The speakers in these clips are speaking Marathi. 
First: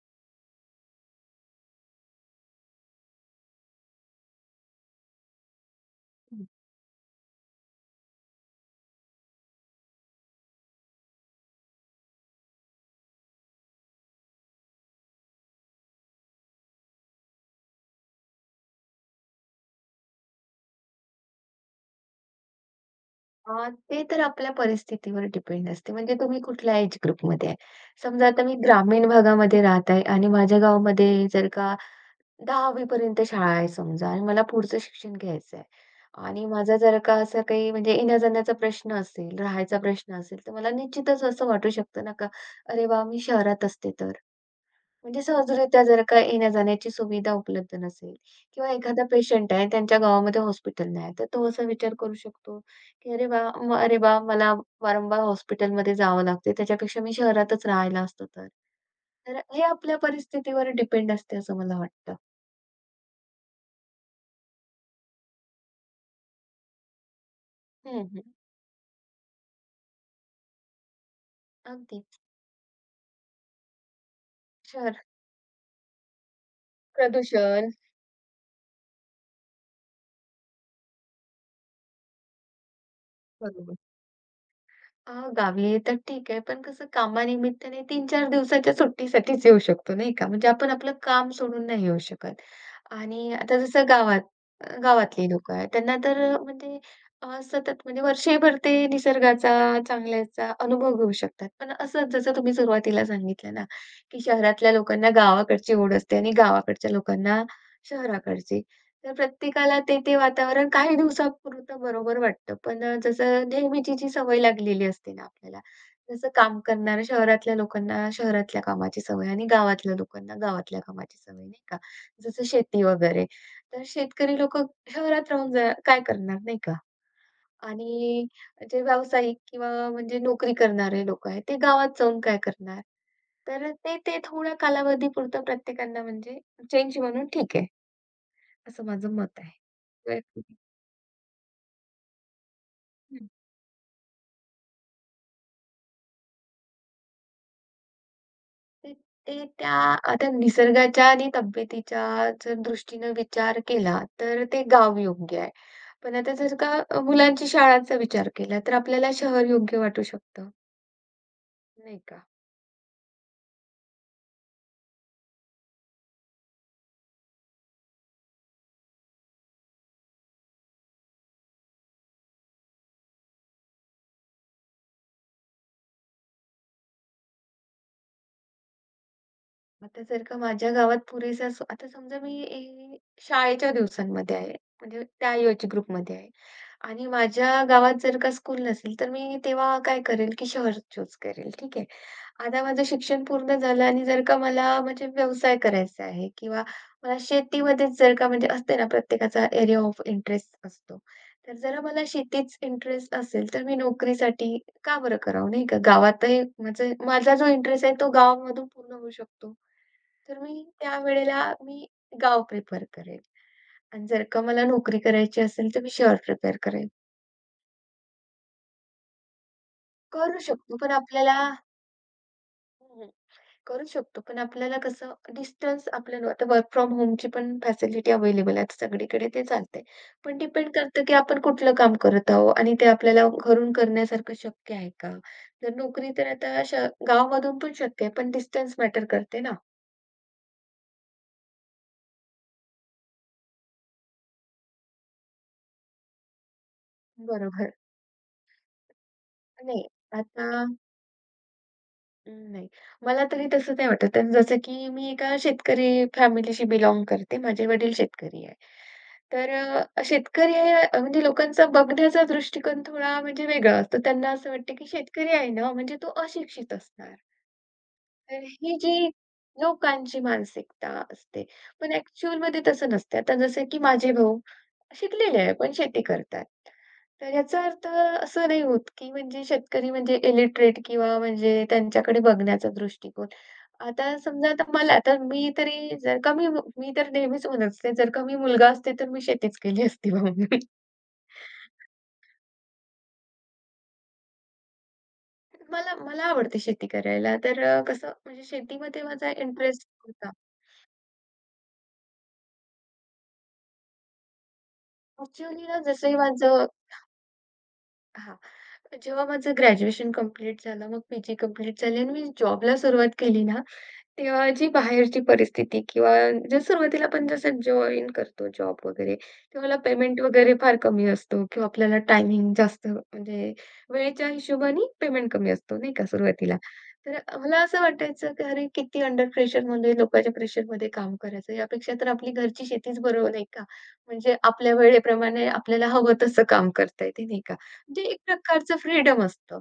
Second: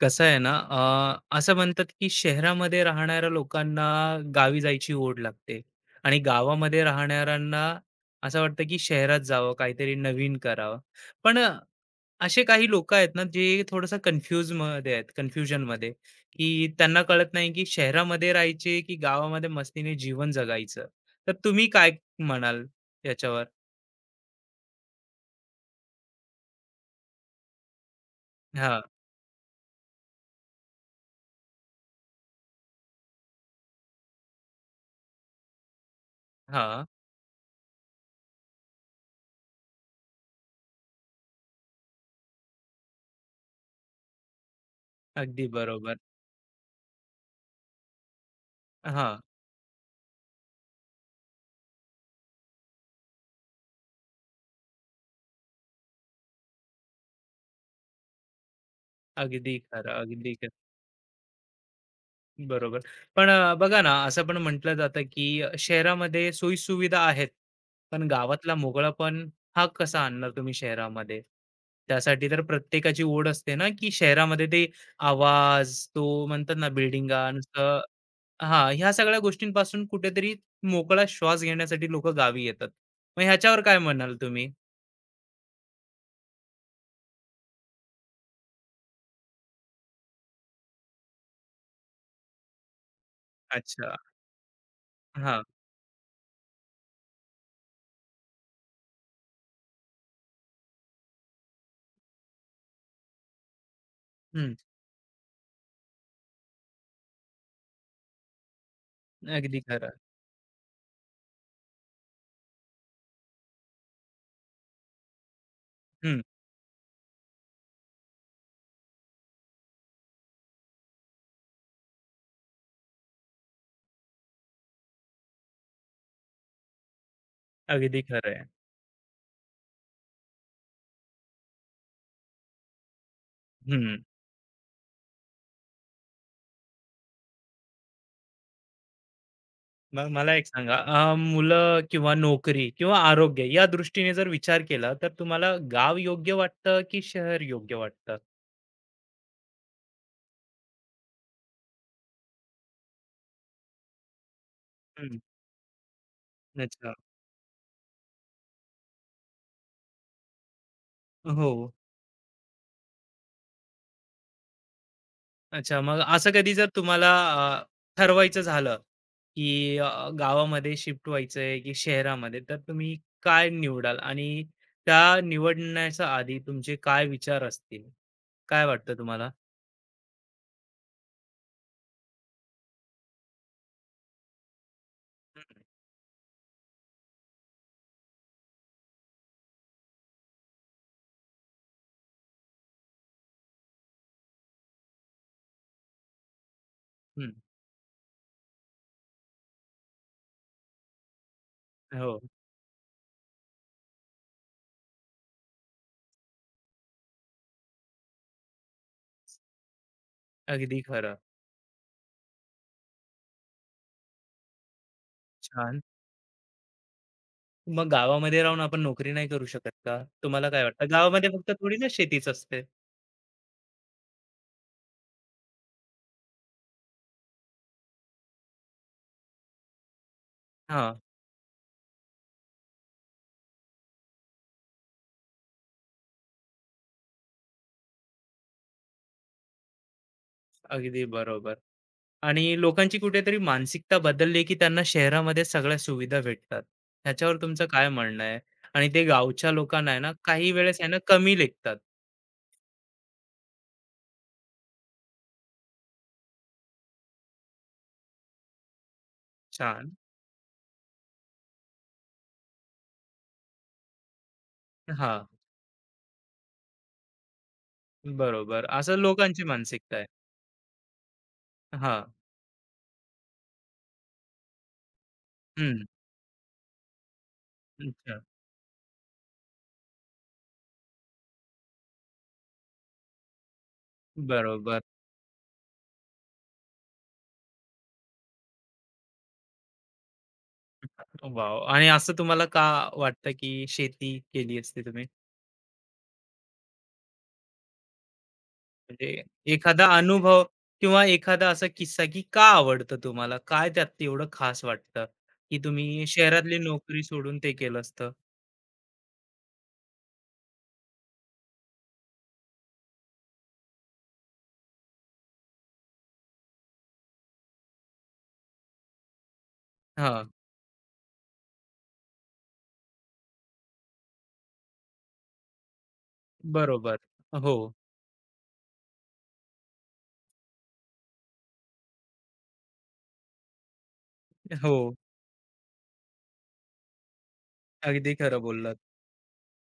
कसं आहे ना असं म्हणतात की शहरामध्ये राहणाऱ्या लोकांना गावी जायची ओढ लागते आणि गावामध्ये राहणाऱ्यांना असं वाटतं की शहरात जावं, काहीतरी नवीन करावं. पण असे काही लोक आहेत ना, जे थोडंसं कन्फ्यूज मध्ये आहेत, कन्फ्युजन मध्ये, की त्यांना कळत नाही की शहरामध्ये राहायचे की गावामध्ये मस्तीने जीवन जगायचं. तर तुम्ही काय म्हणाल याच्यावर? ते तर आपल्या परिस्थितीवर डिपेंड असते. म्हणजे तुम्ही कुठल्या एज ग्रुपमध्ये आहे. समजा आता मी हा. ग्रामीण भागामध्ये राहत आहे आणि माझ्या गावामध्ये जर का 10वी पर्यंत शाळा आहे समजा आणि मला पुढचं शिक्षण घ्यायचं आहे. आणि हा. माझा जर का असा काही म्हणजे येण्या प्रश्न असेल, राहायचा प्रश्न असेल, तर मला निश्चितच असं वाटू शकतं ना, का "अरे वाह! मी शहरात असते तर." म्हणजे अगदी सहजरित्या बरोबर. जर का येण्या-जाण्याची सुविधा उपलब्ध नसेल किंवा एखादा हा. पेशंट आहे, त्यांच्या गावामध्ये हॉस्पिटल नाही आहे. तर तो असा विचार करू शकतो, की "अरे वाह! अरे वाह! मला वारंवार हॉस्पिटलमध्ये जावं लागते. त्याच्यापेक्षा मी शहरातच राहिला असतो तर." तर अगदी हे खरं. आपल्या अगदी परिस्थितीवर डिपेंड असते असं मला वाटतं. बरोबर. पण बघा ना, असं पण म्हटलं जातं, की शहरामध्ये सोयी आहेत, हं, पण हं. गावातला मोकळापण हा कसा आणणार तुम्ही शहरामध्ये? अगदी. त्यासाठी तर प्रत्येकाची ओढ असते ना, की शहरामध्ये ते शहर आवाज, तो म्हणतात ना बिल्डिंगा, प्रदूषण. नुसतं. हां, ह्या सगळ्या गोष्टींपासून कुठेतरी मोकळा श्वास घेण्यासाठी लोकं गावी येतात. मग ह्याच्यावर बरोबर. काय म्हणाल तुम्ही? अ, गावी आहे तर ठीक आहे. पण कसं कामानिमित्ताने 3-4 दिवसाच्या सुट्टीसाठीच येऊ शकतो, नाही का? म्हणजे आपण आपलं काम सोडून नाही येऊ शकत. आणि आता जसं अच्छा. गावात गावातली हां. लोकं आहेत, त्यांना तर सतत म्हणजे वर्षभर ते निसर्गाचा, चांगल्याचा अनुभव घेऊ शकतात. पण असं जसं तुम्ही सुरुवातीला सांगितलं ना, की हं. शहरातल्या लोकांना गावाकडची ओढ असते आणि गावाकडच्या लोकांना शहराकडची. तर अगदी प्रत्येकाला खरं. ते, ते वातावरण काही दिवसापुरतं बरोबर वाटतं. पण जसं नेहमीची जी सवय लागलेली असते ना आपल्याला, हं. जसं काम करणाऱ्या शहरातल्या लोकांना शहरातल्या कामाची सवय आणि गावातल्या लोकांना गावातल्या कामाची सवय, नाही का? जसं शेती वगैरे. तर शेतकरी लोकं शहरात राहून जा काय करणार, नाही का? अगदी आणि खरं आहे. जे व्यावसायिक किंवा म्हणजे नोकरी करणारे लोकं आहेत, ते गावात जाऊन काय करणार? तर ते, हं. ते थोड्या कालावधीपुरतं प्रत्येकांना म्हणजे चेंज म्हणून ठीक आहे, असं माझं मत आहे. मग मला वैयक्तिक. एक सांगा मुलं किंवा नोकरी किंवा आरोग्य या दृष्टीने जर विचार केला, तर तुम्हाला गाव योग्य वाटतं की शहर योग्य वाटतं? ते ते त्या त्या निसर्गाच्या आणि तब्येतीच्या जर दृष्टीनं विचार केला, तर ते गाव हम्म. योग्य आहे. पण आता जर का अच्छा. मुलांची शाळांचा विचार केला, तर आपल्याला शहर योग्य वाटू शकतं, हो. नाही का? अच्छा. मग असं कधी जर तुम्हाला अ, ठरवायचं झालं की गावामध्ये शिफ्ट व्हायचंय की शहरामध्ये, तर तुम्ही काय निवडाल आणि त्या निवडण्याच्या आधी तुमचे काय विचार असतील, काय वाटतं तुम्हाला? आता जर का माझ्या गावात पुरेसा आता समजा मी शाळेच्या दिवसांमध्ये आहे, म्हणजे हम्म. त्याऐवजी ग्रुपमध्ये आहे आणि माझ्या गावात जर का स्कूल नसेल, तर मी तेव्हा काय करेल, की शहर चूज करेल, ठीक आहे. आता माझं शिक्षण पूर्ण झालं आणि जर का मला म्हणजे व्यवसाय करायचा आहे किंवा मला हम्म. शेतीमध्येच जर का म्हणजे असते ना प्रत्येकाचा एरिया ऑफ इंटरेस्ट असतो. तर जरा मला हो. शेतीच इंटरेस्ट असेल, तर मी नोकरीसाठी का बरं करावं, नाही का? गावातही म्हणजे माझा जो इंटरेस्ट आहे, तो गावामधून पूर्ण होऊ शकतो. तर मी अगदी खरं. त्यावेळेला मी गाव प्रिफर करेल आणि जर का मला नोकरी करायची असेल, छान. तर मी शहर प्रिफर करेल. मग गावामध्ये राहून आपण नोकरी नाही करू शकत का? करू तुम्हाला काय शकतो, वाटतं? पण गावामध्ये आपल्याला फक्त थोडी ना शेतीच असते. हं, हं. करू शकतो, पण आपल्याला कसं डिस्टन्स आपल्याला आता वर्क फ्रॉम होमची पण फॅसिलिटी अवेलेबल आहे आता सगळीकडे ते चालतंय. पण डिपेंड हां, करतं, की आपण कुठलं काम करत आहोत आणि ते आपल्याला घरून करण्यासारखं शक्य आहे का? जर नोकरी तर आता गावामधून पण शक्य आहे, पण डिस्टन्स मॅटर करते ना. अगदी बरोबर. आणि लोकांची कुठेतरी मानसिकता बदलली, की त्यांना शहरामध्ये सगळ्या सुविधा भेटतात. ह्याच्यावर तुमचं बरोबर. काय म्हणणं आहे? आणि ते गावच्या नाही, लोकांना आहे ना, काही आता वेळेस आहे ना, कमी लेखतात. नाही. मला तरी तसं नाही वाटत आणि जसं की मी एका शेतकरी फॅमिलीशी बिलॉंग करते. माझे वडील शेतकरी आहे. तर छान. शेतकरी आहे म्हणजे लोकांचा बघण्याचा दृष्टिकोन थोडा म्हणजे वेगळा असतो. त्यांना असं वाटतं की हां, शेतकरी आहे ना म्हणजे तो अशिक्षित असणार. तर बरोबर. ही जी असं लोकांची मानसिकता आहे. लोकांची मानसिकता असते. पण हां. ॲक्चुअलमध्ये तसं नसतं. आता जसं की माझे भाऊ शिकलेले आहे, पण हं. शेती करतात. तर याचा अर्थ अच्छा. असं नाही होत, की म्हणजे शेतकरी म्हणजे इलिटरेट किंवा म्हणजे त्यांच्याकडे बघण्याचा दृष्टिकोन. आता समजा आता बरोबर. मला तर मी तरी जर का मी मी तर नेहमीच म्हणत असते, जर का मी मुलगा असते, तर मी शेतीच केली असती भाऊंनी. वॉव! आणि असं तुम्हाला का वाटतं, की शेती केली असती तुम्ही? मला मला आवडते शेती करायला. तर कसं म्हणजे शेतीमध्ये म्हणजे माझा एखादा इंटरेस्ट होता. अनुभव किंवा एखादा असा किस्सा, की का आवडतं तुम्हाला? काय त्यात एवढं खास वाटतं, की ॲक्चुअली ना, तुम्ही जसंही शहरातली माझं नोकरी सोडून ते केलं असतं? हां. जेव्हा माझं ग्रॅज्युएशन कंप्लीट झालं, मग पीजी कंप्लीट झाली आणि मी जॉबला सुरुवात केली ना, तेव्हा जी बाहेरची परिस्थिती किंवा जे सुरुवातीला आपण जसं जॉइन करतो जॉब वगैरे, तेव्हाला पेमेंट हां. वगैरे फार कमी असतो किंवा आपल्याला टायमिंग जास्त म्हणजे वेळेच्या हिशोबाने पेमेंट कमी असतो नाही का सुरुवातीला. बरोबर. तर हो, मला असं वाटायचं की अरे किती अंडर प्रेशरमध्ये, लोकांच्या प्रेशरमध्ये काम करायचं. यापेक्षा तर आपली घरची शेतीच बरोबर नाही का? म्हणजे आपल्या हो. वेळेप्रमाणे आपल्याला हवं तसं काम करता येते नाही का? म्हणजे अगदी एक खरं बोललात. प्रकारचं फ्रीडम असतं,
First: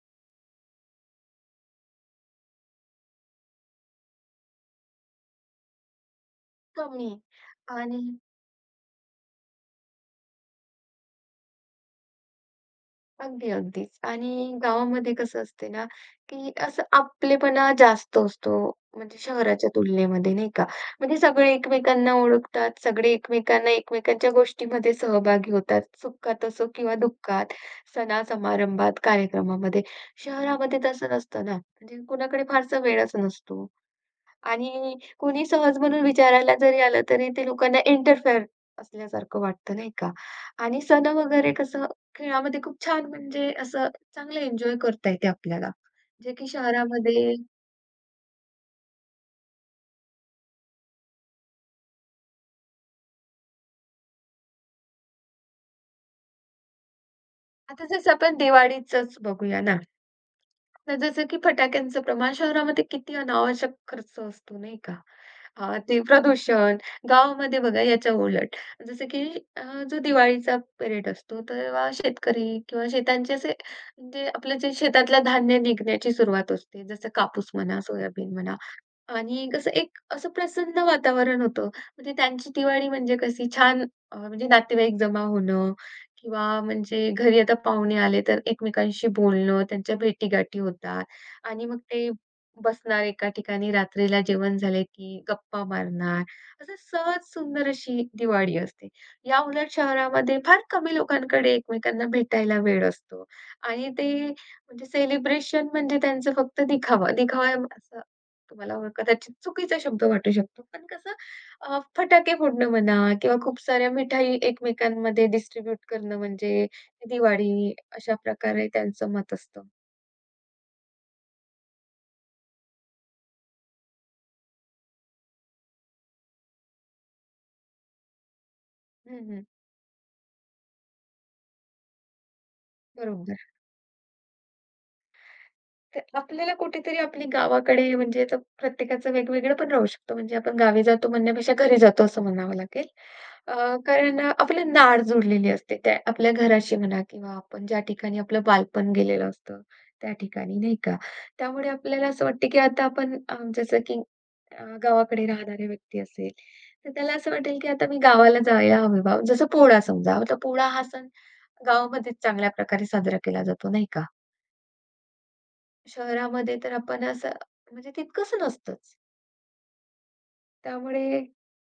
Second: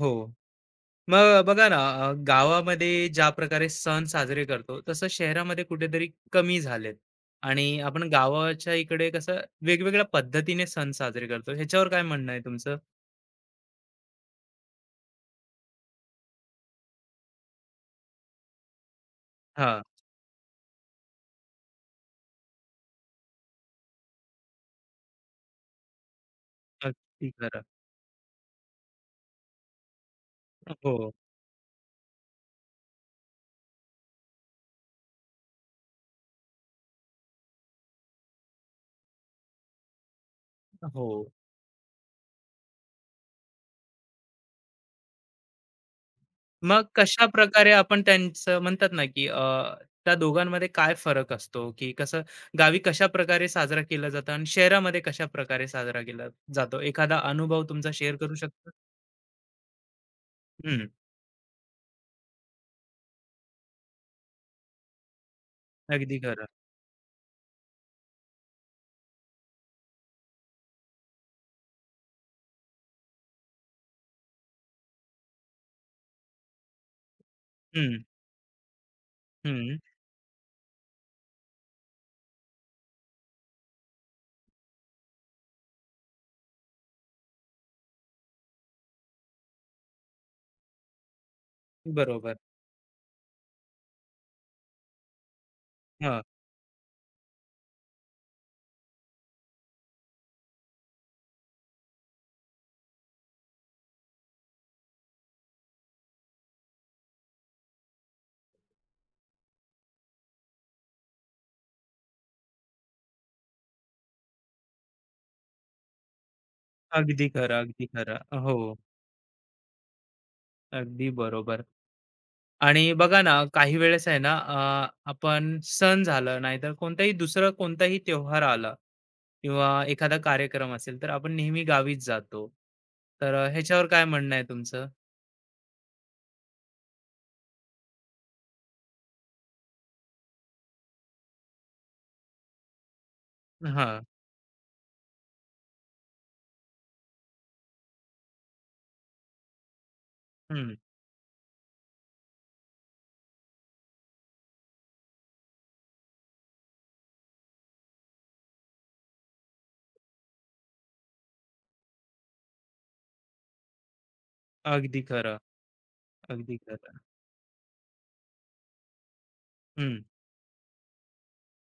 हो. मग बघा ना, गावामध्ये ज्या प्रकारे सण साजरे करतो, तसं शहरामध्ये कुठेतरी कमी झालेत कमी आणि आणि आपण गावाच्या इकडे कसं वेगवेगळ्या पद्धतीने सण साजरे करतो. ह्याच्यावर काय म्हणणं आहे तुमचं? अगदी, अगदीच. आणि गावामध्ये कसं असते ना, की असं आपलेपणा जास्त असतो, म्हणजे शहराच्या हां, तुलनेमध्ये नाही का? म्हणजे सगळे एकमेकांना ओळखतात, सगळे एकमेकांना एकमेकांच्या गोष्टीमध्ये सहभागी होतात, सुखात असो किंवा अगदी दुःखात, खरं. सणा-समारंभात, कार्यक्रमामध्ये. शहरामध्ये तसं हो, नसतं ना, म्हणजे कुणाकडे फारसा वेळच नसतो. आणि कुणी सहज म्हणून विचारायला जरी आलं, तरी ते लोकांना इंटरफेअर असल्यासारखं वाटतं, नाही का? आणि सण हो. वगैरे कसं खेळामध्ये खूप छान म्हणजे असं चांगलं एन्जॉय करता येते आपल्याला. जे की मग शहरामध्ये कशाप्रकारे आपण त्यांचं म्हणतात ना, की त्या दोघांमध्ये काय फरक असतो, की कसं गावी कशाप्रकारे साजरा केला जातो आणि शहरामध्ये कशाप्रकारे साजरा केला जातो? एखादा अनुभव आता तुमचा जसं शेअर करू आपण शकता? दिवाळीचंच बघूया ना. हं, तर जसं की फटाक्यांचं प्रमाण शहरामध्ये किती अनावश्यक खर्च असतो नाही का? ते अगदी खरं. प्रदूषण. गावामध्ये बघा याच्या उलट जसं की अ, जो दिवाळीचा पिरियड असतो तेव्हा शेतकरी किंवा शेतांचे असे म्हणजे आपलं जे शेतातलं धान्य निघण्याची सुरुवात असते जसं कापूस म्हणा, हं, सोयाबीन म्हणा. आणि कसं हं. एक असं प्रसन्न वातावरण होतं. म्हणजे त्यांची दिवाळी म्हणजे कशी छान म्हणजे नातेवाईक जमा होणं किंवा म्हणजे घरी आता पाहुणे आले तर एकमेकांशी बोलणं, त्यांच्या भेटीगाठी होतात आणि मग ते बरोबर. बसणार एका ठिकाणी रात्रीला जेवण झालं की गप्पा हां, मारणार. असं सहज सुंदर अशी दिवाळी असते. या उलट शहरामध्ये फार कमी लोकांकडे एकमेकांना भेटायला वेळ असतो आणि ते म्हणजे सेलिब्रेशन म्हणजे त्यांचं फक्त दिखावा, दिखावा तुम्हाला कदाचित चुकीचा शब्द वाटू शकतो. पण कसं फटाके फोडणं म्हणा किंवा खूप साऱ्या मिठाई एकमेकांमध्ये डिस्ट्रिब्यूट करणं म्हणजे अगदी खरं, दिवाळी, अगदी अशा खरं. हो, प्रकारे त्यांचं मत असतं. अगदी बरोबर. आणि बघा ना, काही वेळेस आहे ना, आपण सण झालं नाहीतर कोणताही दुसरं कोणताही त्योहार आला हं, हं. किंवा एखादा कार्यक्रम असेल, तर आपण नेहमी गावीच जातो. तर बरोबर. ह्याच्यावर काय म्हणणं आहे तुमचं? तर आपल्याला कुठेतरी आपली गावाकडे म्हणजे आता प्रत्येकाचं वेगवेगळं पण राहू शकतं. म्हणजे आपण गावी जातो म्हणण्यापेक्षा घरी जातो असं म्हणावं लागेल. हां. कारण आपली नाळ जुडलेली असते त्या आपल्या घराशी म्हणा किंवा आपण ज्या ठिकाणी आपलं बालपण गेलेलं असतं त्या ठिकाणी, हं. नाही का? त्यामुळे आपल्याला असं वाटतं की आता आपण जसं की गावाकडे राहणारी व्यक्ती असेल, तर त्याला असं वाटेल की आता मी गावाला जायला हवी बा. जसं पोळा समजा, आता पोळा हा सण गावामध्येच चांगल्या प्रकारे साजरा केला जातो, नाही का? अगदी खरं, शहरामध्ये अगदी तर खरं. आपण असं म्हणजे तितकंसं नसतंच. हं. त्यामुळे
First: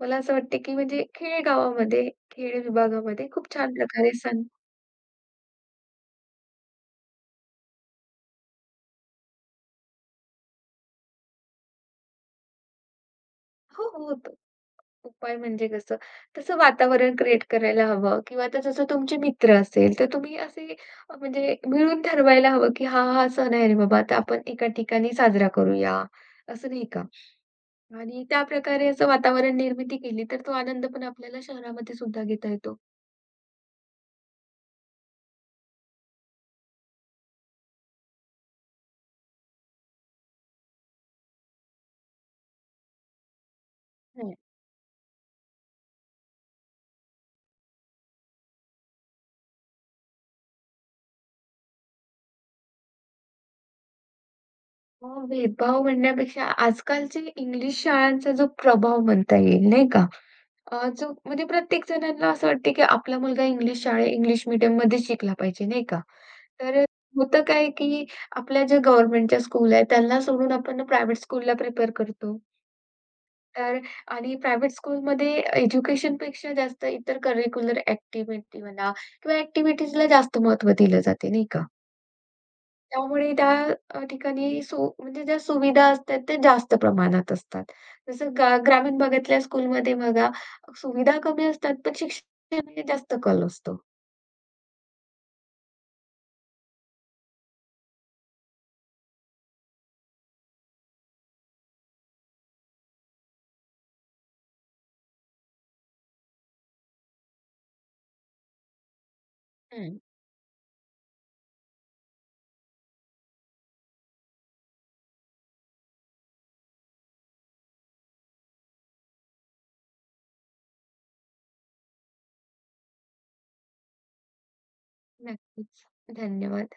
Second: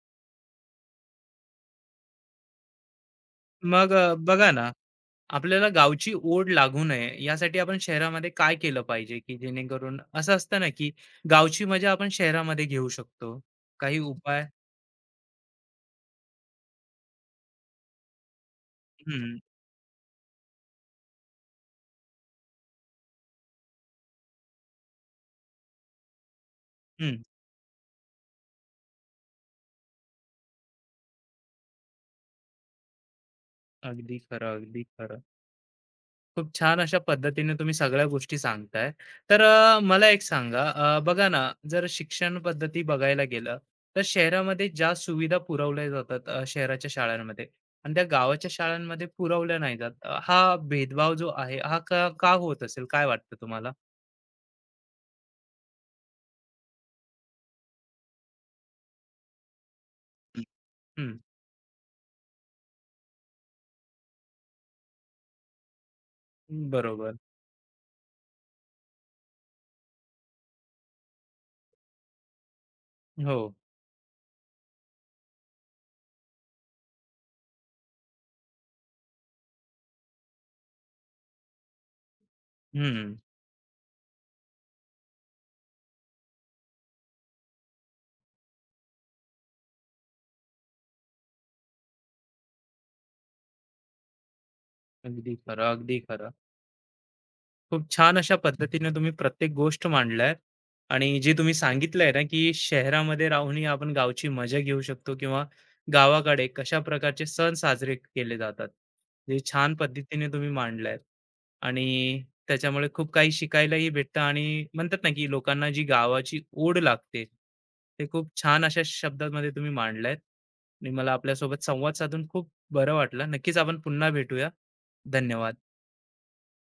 मला असं वाटतं, की म्हणजे खेडेगावामध्ये, खेडे विभागामध्ये खूप छान मग प्रकारे सण बघा ना, आपल्याला गावची ओढ लागू नये यासाठी आपण शहरामध्ये काय केलं पाहिजे, की जेणेकरून असं असतं ना, की गावची मजा आपण शहरामध्ये घेऊ शकतो. हो, काही हो, होतो. उपाय? उपाय म्हणजे कसं, तसं वातावरण क्रिएट करायला हवं किंवा आता जसं तुमचे हं, मित्र असेल, तर तुम्ही असे म्हणजे मिळून ठरवायला हवं, की हा, हा सण आहे रे बाबा, आता आपण एका ठिकाणी साजरा करूया, असं नाही का? हं. आणि त्याप्रकारे असं वातावरण निर्मिती केली, तर तो आनंद पण आपल्याला शहरामध्ये सुद्धा घेता येतो. अगदी खरं, अगदी खरं. खूप छान अशा पद्धतीने तुम्ही सगळ्या गोष्टी सांगताय. तर मला एक सांगा, बघा ना, जर शिक्षण पद्धती बघायला गेलं, तर शहरामध्ये ज्या सुविधा पुरवल्या जातात शहराच्या शाळांमध्ये आणि त्या गावाच्या शाळांमध्ये पुरवल्या नाही जात. हा भेदभाव जो आहे, हा का का होत असेल? काय वाटतं तुम्हाला? भेदभाव म्हणण्यापेक्षा आजकालचे इंग्लिश शाळांचा जो प्रभाव म्हणता येईल नाही का? हं. जो म्हणजे प्रत्येक जणांना असं वाटते, की आपला मुलगा इंग्लिश मीडियम मीडियममध्ये शिकला पाहिजे नाही का? तर बरोबर. होतं काय, की आपल्या ज्या गव्हर्नमेंटच्या स्कूल आहेत त्यांना सोडून आपण प्रायव्हेट स्कूलला प्रिफर करतो. हो. तर आणि प्रायव्हेट स्कूलमध्ये एज्युकेशनपेक्षा जास्त इतर करिक्युलर ॲक्टिव्हिटी म्हणा किंवा ॲक्टिव्हिटीजला जास्त महत्त्व दिलं जाते नाही का? हं. त्यामुळे त्या ठिकाणी म्हणजे ज्या सुविधा असतात त्या जास्त प्रमाणात असतात. जसं ग्रामीण भागातल्या स्कूलमध्ये बघा सुविधा कमी असतात, पण शिक्षणाकडे जास्त कल असतो. अगदी खरं, अगदी खरं. खूप छान अशा पद्धतीने तुम्ही प्रत्येक गोष्ट मांडलाय आणि जे तुम्ही सांगितलंय ना, की शहरामध्ये राहूनही आपण गावची मजा घेऊ शकतो किंवा गावाकडे कशा प्रकारचे सण साजरे केले जातात, जे छान हं. पद्धतीने तुम्ही मांडलाय आणि त्याच्यामुळे खूप काही शिकायलाही भेटतं आणि म्हणतात ना, की लोकांना जी गावाची ओढ लागते, ते खूप छान अशा शब्दांमध्ये तुम्ही मांडलायत आणि मला आपल्यासोबत संवाद साधून खूप बरं वाटलं. नक्कीच आपण पुन्हा भेटूया. धन्यवाद. नक्कीच. धन्यवाद.